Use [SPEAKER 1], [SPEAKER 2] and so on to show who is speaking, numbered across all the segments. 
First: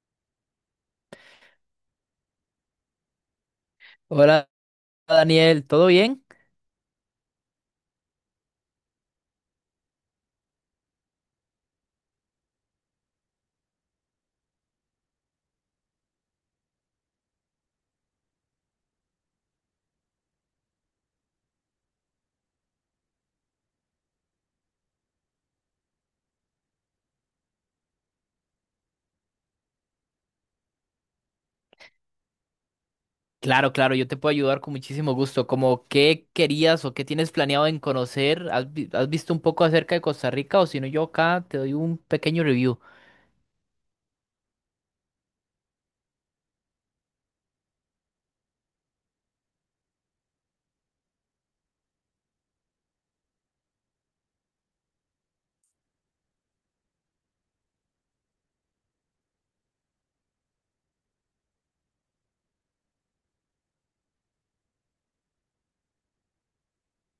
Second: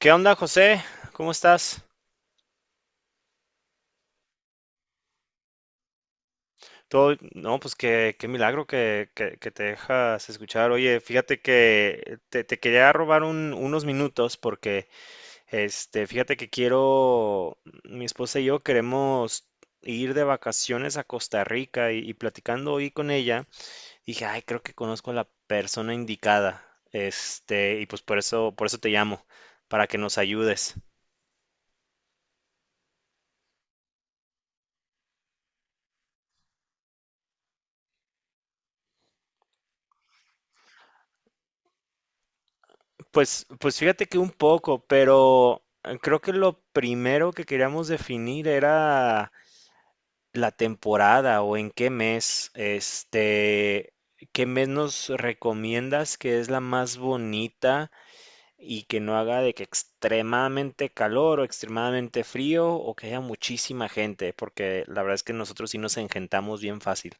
[SPEAKER 1] ¿Qué onda, José? ¿Cómo estás?
[SPEAKER 2] Hola Daniel, ¿todo bien?
[SPEAKER 1] Todo, no, pues qué milagro que te dejas escuchar. Oye, fíjate que te quería robar unos minutos porque, fíjate que quiero, mi esposa y yo queremos ir de vacaciones a Costa Rica y platicando hoy con ella, dije, ay, creo que conozco a la persona indicada. Y pues por eso te llamo, para que nos ayudes.
[SPEAKER 2] Claro, claro, yo te puedo ayudar con muchísimo gusto. ¿Como qué querías o qué tienes planeado en conocer? ¿Has visto un poco acerca de Costa Rica? O si no, yo acá te doy un pequeño review.
[SPEAKER 1] Pues fíjate que un poco, pero creo que lo primero que queríamos definir era la temporada o en qué mes, qué mes nos recomiendas que es la más bonita y que no haga de que extremadamente calor o extremadamente frío o que haya muchísima gente, porque la verdad es que nosotros sí nos engentamos bien fácil.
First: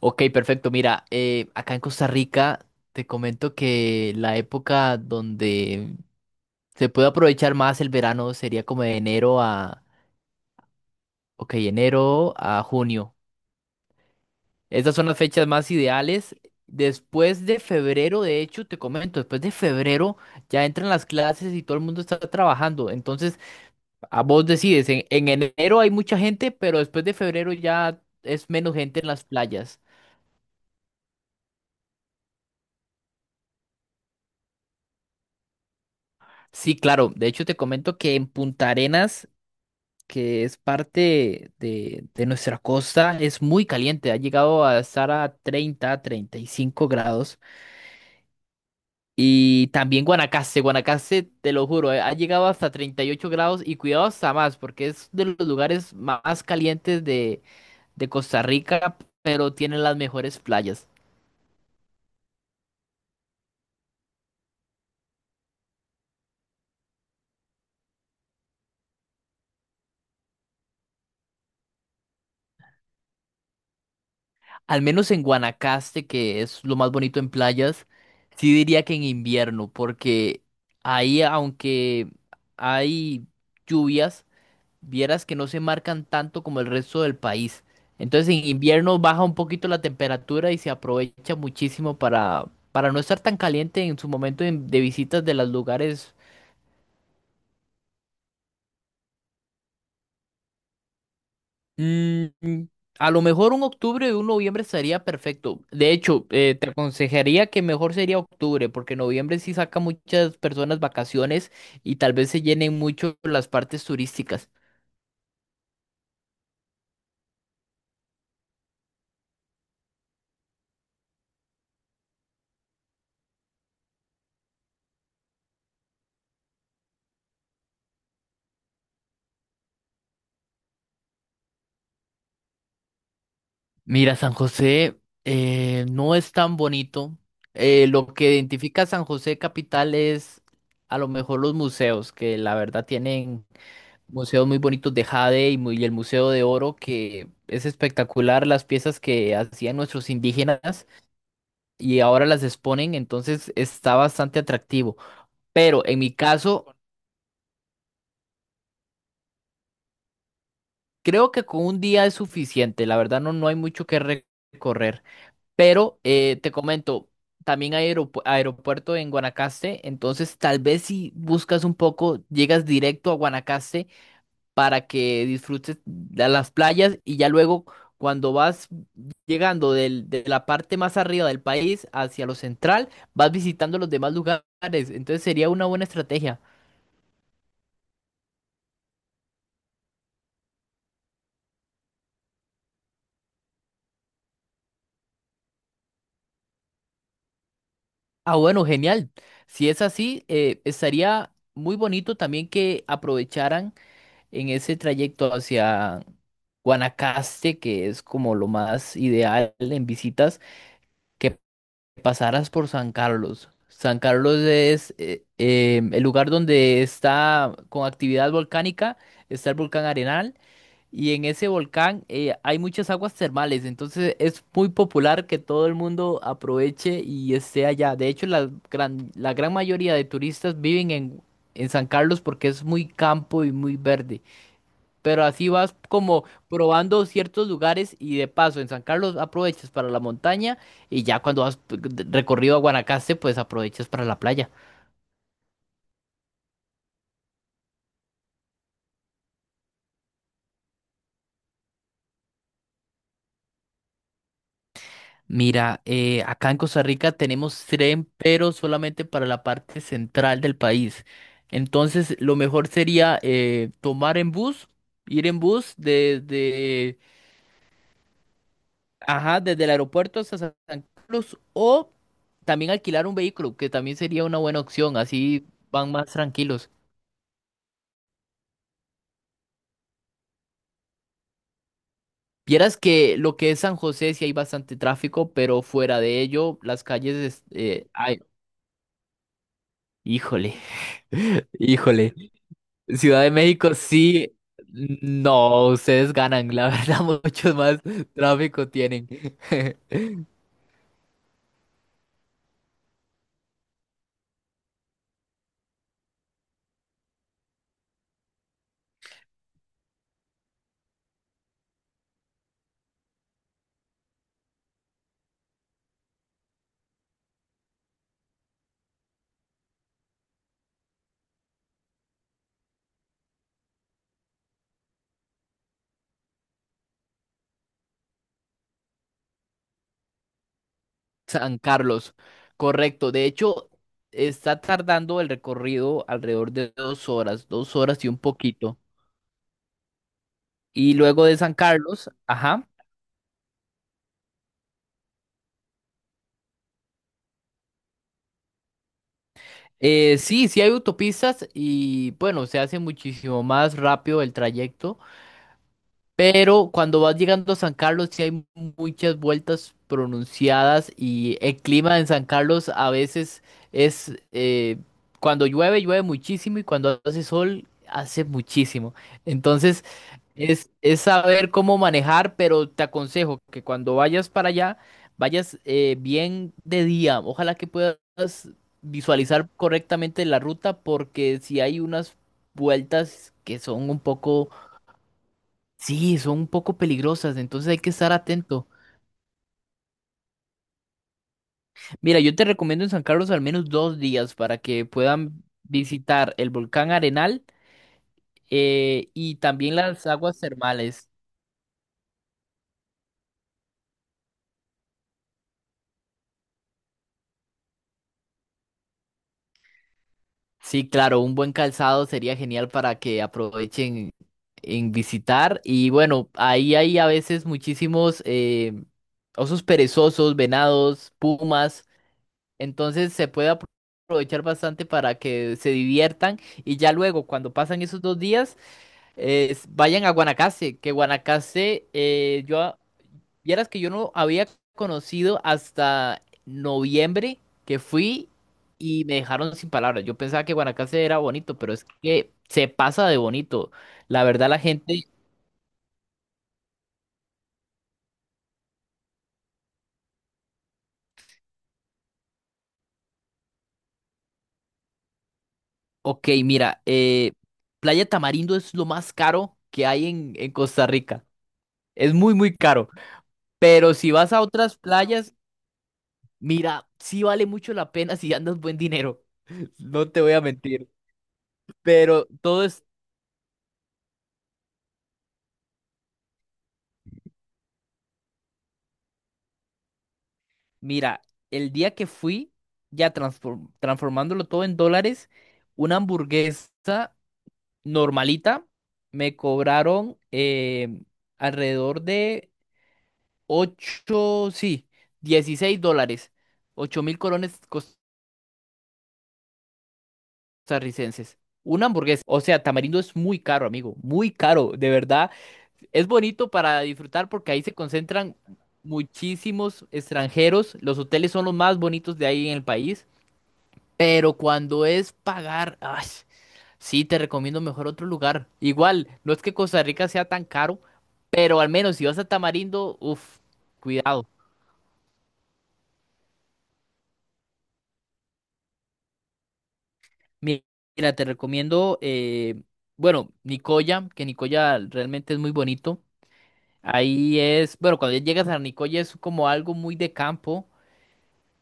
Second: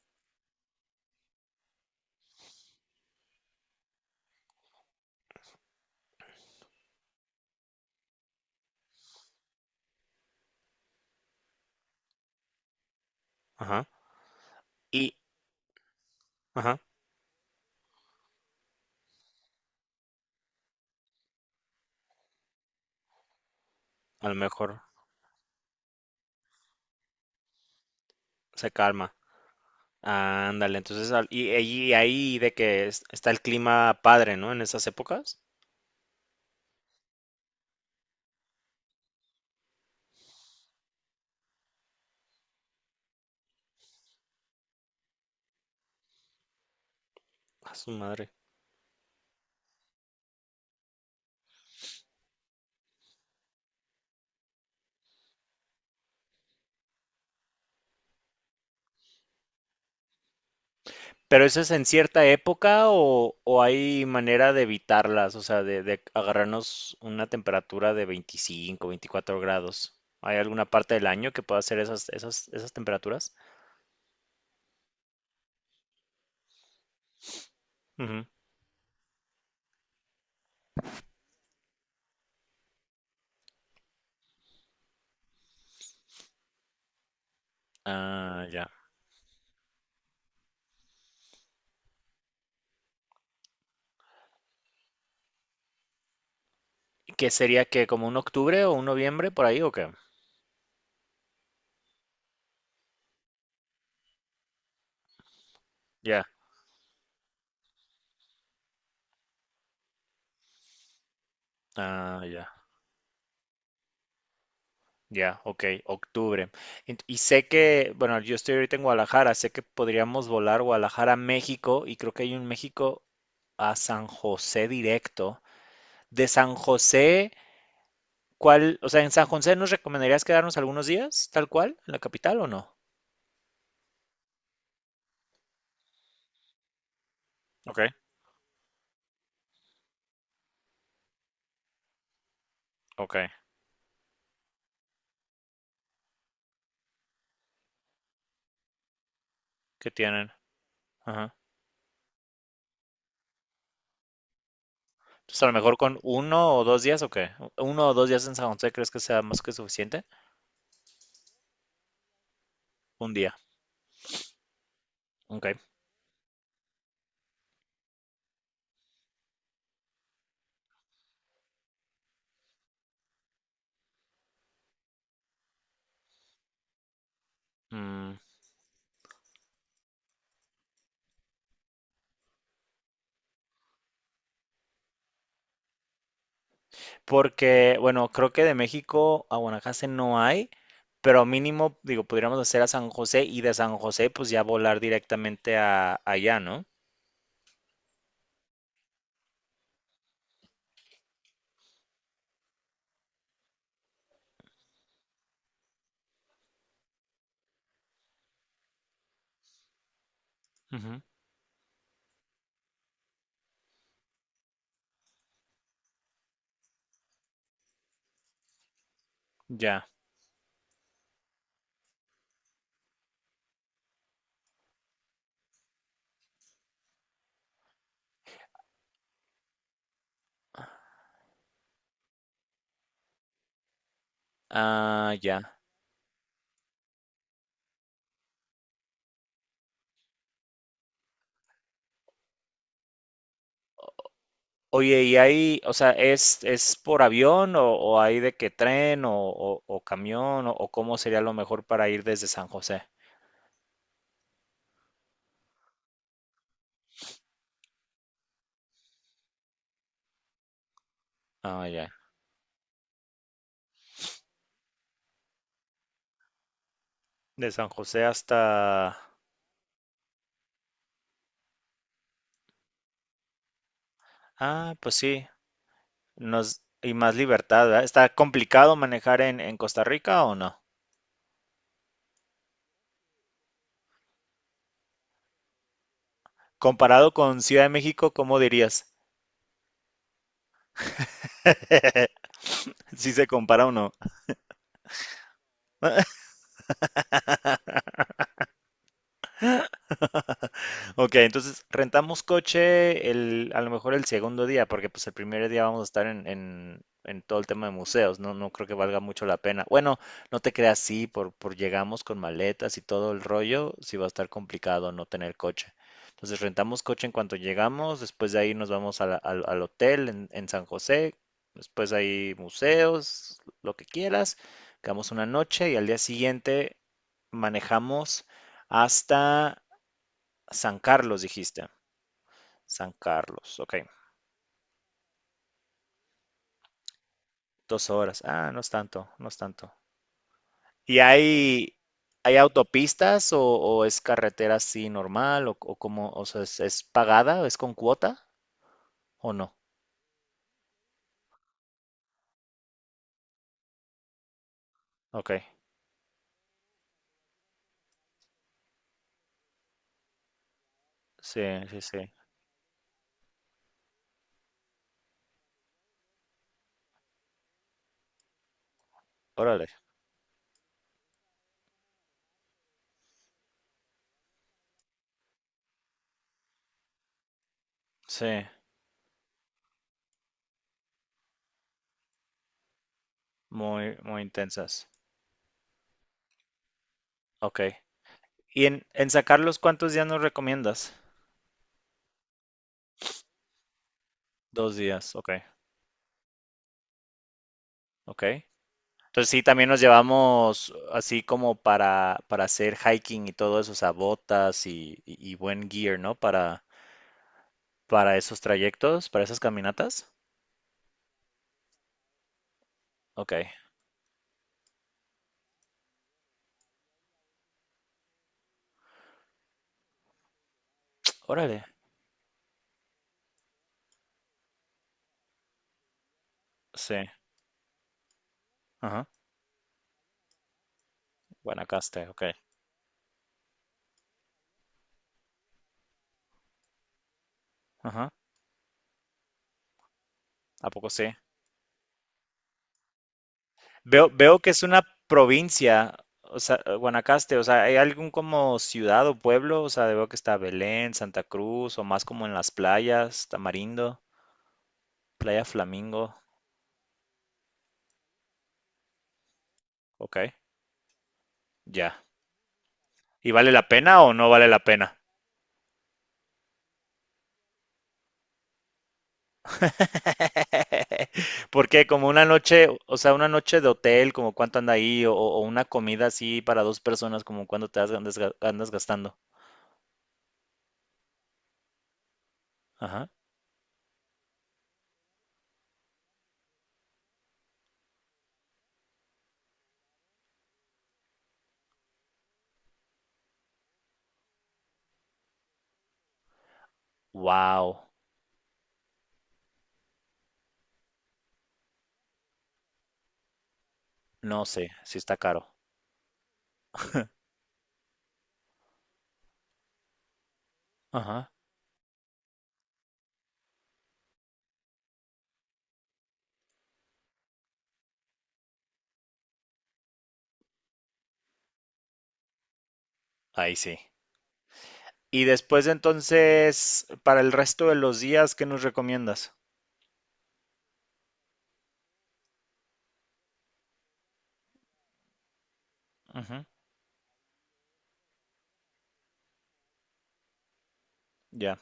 [SPEAKER 2] Ok, perfecto. Mira, acá en Costa Rica te comento que la época donde se puede aprovechar más el verano sería como de enero a junio.
[SPEAKER 1] Ajá.
[SPEAKER 2] Estas son
[SPEAKER 1] Y,
[SPEAKER 2] las fechas más ideales.
[SPEAKER 1] ajá,
[SPEAKER 2] Después de febrero, de hecho, te comento, después de febrero ya entran las clases y todo el mundo está trabajando. Entonces, a
[SPEAKER 1] a lo
[SPEAKER 2] vos
[SPEAKER 1] mejor
[SPEAKER 2] decides, en enero hay mucha gente, pero después de febrero ya es
[SPEAKER 1] se
[SPEAKER 2] menos gente en
[SPEAKER 1] calma.
[SPEAKER 2] las playas.
[SPEAKER 1] Ándale, entonces, y ahí de que está el clima padre, ¿no? En esas épocas.
[SPEAKER 2] Sí, claro. De hecho, te comento que en Punta Arenas, que es parte de nuestra costa, es muy caliente. Ha llegado a estar a 30, 35 grados.
[SPEAKER 1] A su madre.
[SPEAKER 2] Y también Guanacaste, Guanacaste, te lo juro, ha llegado hasta 38 grados y cuidado hasta más, porque es de los lugares más calientes de Costa Rica, pero tiene las mejores playas.
[SPEAKER 1] ¿Pero eso es en cierta época o hay manera de evitarlas? O sea, de agarrarnos una temperatura de 25 24 grados. ¿Hay alguna parte del año que pueda hacer esas temperaturas?
[SPEAKER 2] Al menos en Guanacaste, que es lo más bonito en playas,
[SPEAKER 1] Ujú.
[SPEAKER 2] sí diría que en invierno, porque ahí aunque hay lluvias, vieras que no se marcan tanto como el resto del país. Entonces
[SPEAKER 1] Ah,
[SPEAKER 2] en
[SPEAKER 1] ya.
[SPEAKER 2] invierno baja un poquito la temperatura y se aprovecha muchísimo para no estar tan caliente en su momento de visitas de los lugares.
[SPEAKER 1] ¿Qué sería que como un octubre o un noviembre por ahí o qué?
[SPEAKER 2] Mm, mm, a lo mejor un octubre o un noviembre estaría perfecto. De
[SPEAKER 1] Ya.
[SPEAKER 2] hecho, te aconsejaría que mejor sería octubre, porque noviembre sí saca muchas personas vacaciones y tal
[SPEAKER 1] Ah,
[SPEAKER 2] vez se
[SPEAKER 1] ya.
[SPEAKER 2] llenen mucho las partes turísticas.
[SPEAKER 1] Ya, ok, octubre. Y sé que, bueno, yo estoy ahorita en Guadalajara, sé que podríamos volar Guadalajara a México y creo que hay un México a San José directo. De San José, ¿cuál? O sea, ¿en San José nos recomendarías quedarnos algunos días, tal cual, en la capital o no?
[SPEAKER 2] Mira, San José no es tan bonito.
[SPEAKER 1] Ok,
[SPEAKER 2] Lo que identifica a San José capital es a lo mejor los museos, que la verdad
[SPEAKER 1] ok,
[SPEAKER 2] tienen museos muy bonitos de jade y, y el Museo de Oro, que es espectacular las piezas que hacían
[SPEAKER 1] ¿qué
[SPEAKER 2] nuestros
[SPEAKER 1] tienen?
[SPEAKER 2] indígenas
[SPEAKER 1] Ajá.
[SPEAKER 2] y ahora las exponen, entonces está bastante atractivo.
[SPEAKER 1] Entonces, a lo mejor
[SPEAKER 2] Pero en
[SPEAKER 1] con
[SPEAKER 2] mi
[SPEAKER 1] uno o
[SPEAKER 2] caso,
[SPEAKER 1] dos días, ¿o qué? ¿1 o 2 días en San José crees que sea más que suficiente?
[SPEAKER 2] creo que con un día es suficiente. La
[SPEAKER 1] Un
[SPEAKER 2] verdad no,
[SPEAKER 1] día,
[SPEAKER 2] no hay mucho que recorrer.
[SPEAKER 1] ok.
[SPEAKER 2] Pero te comento, también hay aeropuerto en Guanacaste, entonces tal vez si buscas un poco, llegas directo a Guanacaste para que disfrutes de las playas y ya luego cuando vas llegando de la parte más arriba del país hacia lo central, vas visitando los demás lugares, entonces sería una buena estrategia.
[SPEAKER 1] Porque, bueno, creo que de México a Guanacaste no hay, pero mínimo, digo, podríamos hacer a San José y de San José, pues ya volar directamente a allá, ¿no?
[SPEAKER 2] Ah, bueno, genial. Si es así, estaría muy bonito también que aprovecharan en ese trayecto hacia Guanacaste, que es como lo más ideal en visitas,
[SPEAKER 1] Ujú,
[SPEAKER 2] que pasaras por San Carlos. San Carlos es el lugar donde está con actividad volcánica, está el volcán
[SPEAKER 1] ya.
[SPEAKER 2] Arenal, y en ese volcán hay muchas aguas termales, entonces es muy popular que todo el mundo aproveche y esté allá. De hecho, la gran mayoría de turistas viven en San Carlos porque es muy campo y muy verde.
[SPEAKER 1] Ah,
[SPEAKER 2] Pero así
[SPEAKER 1] ya.
[SPEAKER 2] vas como probando ciertos lugares y de paso en San Carlos aprovechas para la montaña y ya cuando vas recorrido a Guanacaste pues aprovechas para la playa.
[SPEAKER 1] Oye, ¿y hay, o sea, es por avión o hay de qué tren o, o camión o cómo sería lo mejor para ir desde San José?
[SPEAKER 2] Mira, acá en Costa Rica tenemos tren pero solamente para la parte central del país.
[SPEAKER 1] Ah, ya.
[SPEAKER 2] Entonces lo mejor sería tomar en bus, ir en bus
[SPEAKER 1] De San José hasta...
[SPEAKER 2] ajá, desde el aeropuerto hasta San Carlos o también alquilar un vehículo que también sería una buena
[SPEAKER 1] Ah, pues
[SPEAKER 2] opción,
[SPEAKER 1] sí.
[SPEAKER 2] así van más
[SPEAKER 1] Nos...
[SPEAKER 2] tranquilos.
[SPEAKER 1] Y más libertad, ¿verdad? ¿Está complicado manejar en Costa Rica o no?
[SPEAKER 2] Vieras que lo que es San José sí hay bastante tráfico, pero fuera de ello, las
[SPEAKER 1] Comparado
[SPEAKER 2] calles,
[SPEAKER 1] con Ciudad de México,
[SPEAKER 2] ay,
[SPEAKER 1] ¿cómo dirías?
[SPEAKER 2] híjole, híjole.
[SPEAKER 1] Si
[SPEAKER 2] Ciudad
[SPEAKER 1] se
[SPEAKER 2] de
[SPEAKER 1] compara o
[SPEAKER 2] México
[SPEAKER 1] no.
[SPEAKER 2] sí, no, ustedes ganan, la verdad, mucho más tráfico tienen.
[SPEAKER 1] Ok, entonces rentamos coche el, a lo mejor el segundo día, porque pues el primer día vamos a estar en, en todo el tema de museos, no, no creo que valga mucho la pena. Bueno, no te creas, sí, por llegamos con maletas y todo el rollo, sí va a estar complicado no tener coche. Entonces rentamos coche en cuanto llegamos, después de ahí nos vamos a al hotel en San José, después hay museos, lo que quieras, quedamos una noche y al día siguiente manejamos hasta San Carlos,
[SPEAKER 2] San
[SPEAKER 1] dijiste.
[SPEAKER 2] Carlos,
[SPEAKER 1] San
[SPEAKER 2] correcto. De
[SPEAKER 1] Carlos,
[SPEAKER 2] hecho,
[SPEAKER 1] ok.
[SPEAKER 2] está tardando el recorrido alrededor de 2 horas, dos
[SPEAKER 1] Dos
[SPEAKER 2] horas y un
[SPEAKER 1] horas. Ah, no es
[SPEAKER 2] poquito.
[SPEAKER 1] tanto, no es tanto.
[SPEAKER 2] Y
[SPEAKER 1] ¿Y
[SPEAKER 2] luego de San
[SPEAKER 1] hay,
[SPEAKER 2] Carlos,
[SPEAKER 1] hay
[SPEAKER 2] ajá.
[SPEAKER 1] autopistas o es carretera así normal o cómo, o sea, es pagada, es con cuota o no?
[SPEAKER 2] Sí, sí hay autopistas y bueno, se hace muchísimo más rápido el trayecto,
[SPEAKER 1] Ok,
[SPEAKER 2] pero cuando vas llegando a San Carlos sí hay muchas vueltas pronunciadas y
[SPEAKER 1] sí,
[SPEAKER 2] el
[SPEAKER 1] sí,
[SPEAKER 2] clima en
[SPEAKER 1] sí.
[SPEAKER 2] San Carlos a veces es, eh, cuando llueve, llueve muchísimo y cuando hace sol, hace muchísimo.
[SPEAKER 1] Órale,
[SPEAKER 2] Entonces, es saber cómo manejar, pero te aconsejo que cuando vayas para allá, vayas bien de día. Ojalá que puedas
[SPEAKER 1] sí,
[SPEAKER 2] visualizar correctamente la ruta, porque si hay unas vueltas que son
[SPEAKER 1] muy,
[SPEAKER 2] un
[SPEAKER 1] muy
[SPEAKER 2] poco,
[SPEAKER 1] intensas.
[SPEAKER 2] sí, son un poco peligrosas,
[SPEAKER 1] Ok.
[SPEAKER 2] entonces hay que estar
[SPEAKER 1] ¿Y
[SPEAKER 2] atento.
[SPEAKER 1] en San Carlos cuántos días nos recomiendas?
[SPEAKER 2] Mira, yo te recomiendo en San Carlos al menos 2 días para
[SPEAKER 1] Dos
[SPEAKER 2] que
[SPEAKER 1] días, ok,
[SPEAKER 2] puedan visitar el volcán Arenal
[SPEAKER 1] ok. Entonces
[SPEAKER 2] y
[SPEAKER 1] sí, también
[SPEAKER 2] también
[SPEAKER 1] nos
[SPEAKER 2] las aguas
[SPEAKER 1] llevamos
[SPEAKER 2] termales.
[SPEAKER 1] así como para hacer hiking y todo eso, o sea, botas y, y buen gear, ¿no? Para esos trayectos, para esas caminatas.
[SPEAKER 2] Sí, claro, un buen calzado sería genial para que
[SPEAKER 1] Ok,
[SPEAKER 2] aprovechen en visitar. Y bueno, ahí hay a veces muchísimos osos perezosos, venados,
[SPEAKER 1] órale,
[SPEAKER 2] pumas. Entonces se puede aprovechar bastante para que se diviertan y ya
[SPEAKER 1] sí,
[SPEAKER 2] luego, cuando pasan esos 2 días,
[SPEAKER 1] ajá,
[SPEAKER 2] vayan a Guanacaste, que Guanacaste,
[SPEAKER 1] Guanacaste, ok,
[SPEAKER 2] yo vieras que yo no había conocido hasta noviembre que
[SPEAKER 1] ajá,
[SPEAKER 2] fui y me dejaron sin palabras. Yo pensaba que
[SPEAKER 1] ¿a poco
[SPEAKER 2] Guanacaste
[SPEAKER 1] sí?
[SPEAKER 2] era bonito, pero es que se pasa de bonito.
[SPEAKER 1] Veo,
[SPEAKER 2] La
[SPEAKER 1] veo
[SPEAKER 2] verdad,
[SPEAKER 1] que
[SPEAKER 2] la
[SPEAKER 1] es una
[SPEAKER 2] gente,
[SPEAKER 1] provincia, o sea, Guanacaste, o sea, ¿hay algún como ciudad o pueblo? O sea, veo que está Belén, Santa Cruz, o más como en las playas, Tamarindo, Playa Flamingo,
[SPEAKER 2] ok, mira, Playa Tamarindo es lo más caro que hay
[SPEAKER 1] ok,
[SPEAKER 2] en Costa Rica.
[SPEAKER 1] ya.
[SPEAKER 2] Es muy, muy caro.
[SPEAKER 1] ¿Y vale la
[SPEAKER 2] Pero
[SPEAKER 1] pena
[SPEAKER 2] si
[SPEAKER 1] o no
[SPEAKER 2] vas a
[SPEAKER 1] vale la
[SPEAKER 2] otras
[SPEAKER 1] pena?
[SPEAKER 2] playas, mira, sí vale mucho la pena si andas buen dinero. No te voy a mentir.
[SPEAKER 1] Porque como una
[SPEAKER 2] Pero todo
[SPEAKER 1] noche,
[SPEAKER 2] es
[SPEAKER 1] o sea, una noche de hotel, como cuánto anda ahí, o una comida así para 2 personas, como cuánto andas, andas gastando.
[SPEAKER 2] Mira, el día que fui,
[SPEAKER 1] Ajá.
[SPEAKER 2] ya transformándolo todo en dólares, una hamburguesa normalita me cobraron alrededor de 8, sí, $16, 8.000 colones
[SPEAKER 1] Wow.
[SPEAKER 2] costarricenses. Una hamburguesa. O sea, Tamarindo es muy caro, amigo, muy
[SPEAKER 1] No sé,
[SPEAKER 2] caro, de
[SPEAKER 1] sí está
[SPEAKER 2] verdad.
[SPEAKER 1] caro.
[SPEAKER 2] Es bonito para disfrutar porque ahí se concentran muchísimos extranjeros. Los
[SPEAKER 1] Ajá.
[SPEAKER 2] hoteles son los más bonitos de ahí en el país. Pero cuando es pagar, ay, sí, te recomiendo mejor otro lugar. Igual, no es que Costa Rica sea tan caro, pero al menos si vas a Tamarindo, uff,
[SPEAKER 1] Ahí sí.
[SPEAKER 2] cuidado.
[SPEAKER 1] Y después entonces, para el resto de los días, ¿qué nos recomiendas?
[SPEAKER 2] Mi- Mira, te recomiendo, bueno, Nicoya, que Nicoya realmente es muy bonito.
[SPEAKER 1] Ujú,
[SPEAKER 2] Ahí es, bueno, cuando ya llegas a Nicoya es como algo muy de campo,
[SPEAKER 1] ya,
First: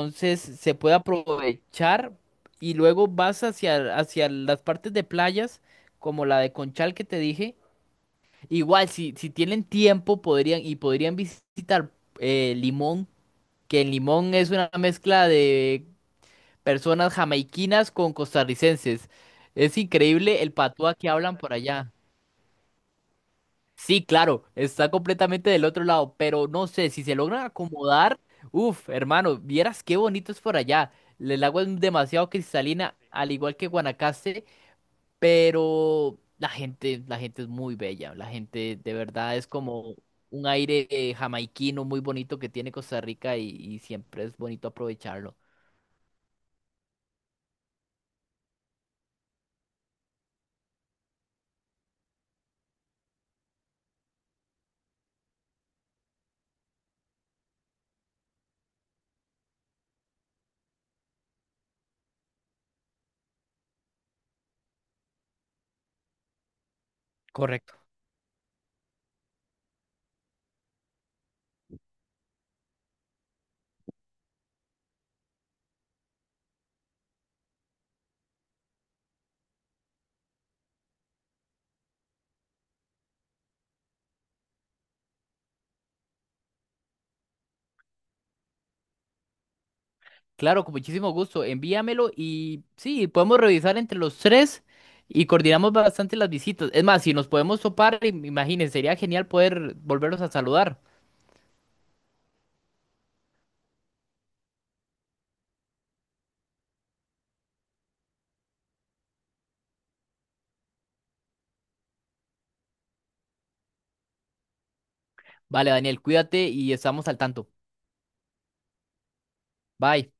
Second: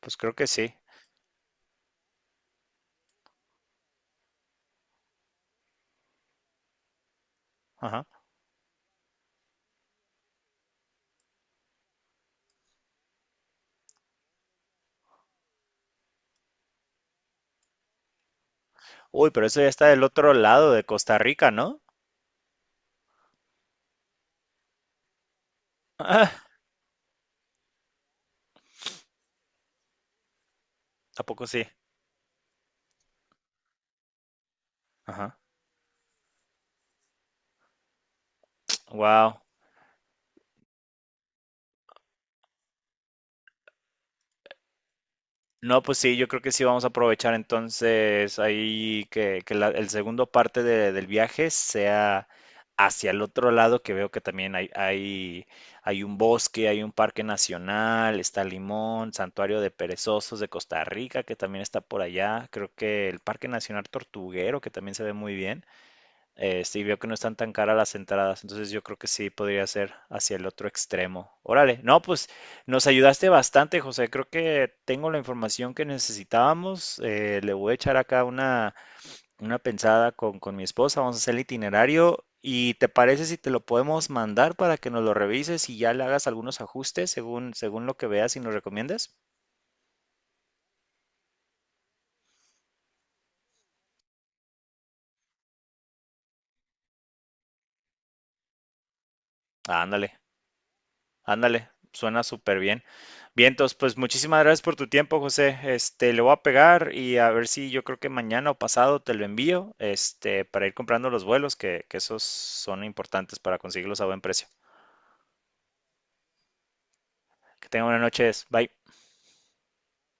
[SPEAKER 1] pues creo que sí.
[SPEAKER 2] se puede aprovechar y luego vas hacia las partes de playas, como la de Conchal que te dije.
[SPEAKER 1] Ajá.
[SPEAKER 2] Igual, si tienen tiempo, podrían, y podrían visitar Limón, que en Limón es una mezcla de personas jamaiquinas con costarricenses.
[SPEAKER 1] Uy, pero eso ya
[SPEAKER 2] Es
[SPEAKER 1] está del otro
[SPEAKER 2] increíble el
[SPEAKER 1] lado de
[SPEAKER 2] patuá que
[SPEAKER 1] Costa
[SPEAKER 2] hablan
[SPEAKER 1] Rica,
[SPEAKER 2] por
[SPEAKER 1] ¿no?
[SPEAKER 2] allá. Sí, claro, está completamente del otro lado,
[SPEAKER 1] Ah,
[SPEAKER 2] pero no sé, si se logran acomodar, uff, hermano, vieras qué bonito es por allá.
[SPEAKER 1] ¿a
[SPEAKER 2] El
[SPEAKER 1] poco
[SPEAKER 2] agua
[SPEAKER 1] sí?
[SPEAKER 2] es demasiado cristalina, al igual que Guanacaste.
[SPEAKER 1] Ajá.
[SPEAKER 2] Pero la gente es muy bella, la gente de verdad
[SPEAKER 1] Wow.
[SPEAKER 2] es como un aire jamaiquino muy bonito que tiene Costa Rica y siempre es bonito aprovecharlo.
[SPEAKER 1] No, pues sí, yo creo que sí vamos a aprovechar entonces ahí que la, el segundo parte del viaje sea hacia el otro lado, que veo que también hay un bosque, hay un parque nacional, está Limón, Santuario de Perezosos de Costa Rica, que también está por allá. Creo que el Parque Nacional Tortuguero, que también se ve muy bien. Sí, veo que no están tan
[SPEAKER 2] Correcto.
[SPEAKER 1] caras las entradas, entonces yo creo que sí podría ser hacia el otro extremo. Órale, no, pues nos ayudaste bastante, José. Creo que tengo la información que necesitábamos. Le voy a echar acá una pensada con mi esposa. Vamos a hacer el itinerario. ¿Y te parece si te lo podemos mandar para que nos lo revises y ya le hagas algunos ajustes según, según lo que veas y nos recomiendes?
[SPEAKER 2] Claro, con muchísimo gusto, envíamelo y sí, podemos revisar entre los tres y coordinamos bastante las visitas. Es más, si nos podemos topar, imagínense, sería genial poder
[SPEAKER 1] Ándale.
[SPEAKER 2] volvernos a saludar.
[SPEAKER 1] Ándale, suena súper bien. Bien, entonces, pues muchísimas gracias por tu tiempo, José. Este, le voy a pegar y a ver si yo creo que mañana o pasado te lo envío, este, para ir comprando los vuelos, que esos son importantes para conseguirlos a buen precio.
[SPEAKER 2] Vale, Daniel, cuídate y estamos al tanto.
[SPEAKER 1] Que tengan buenas noches. Bye.
[SPEAKER 2] Bye.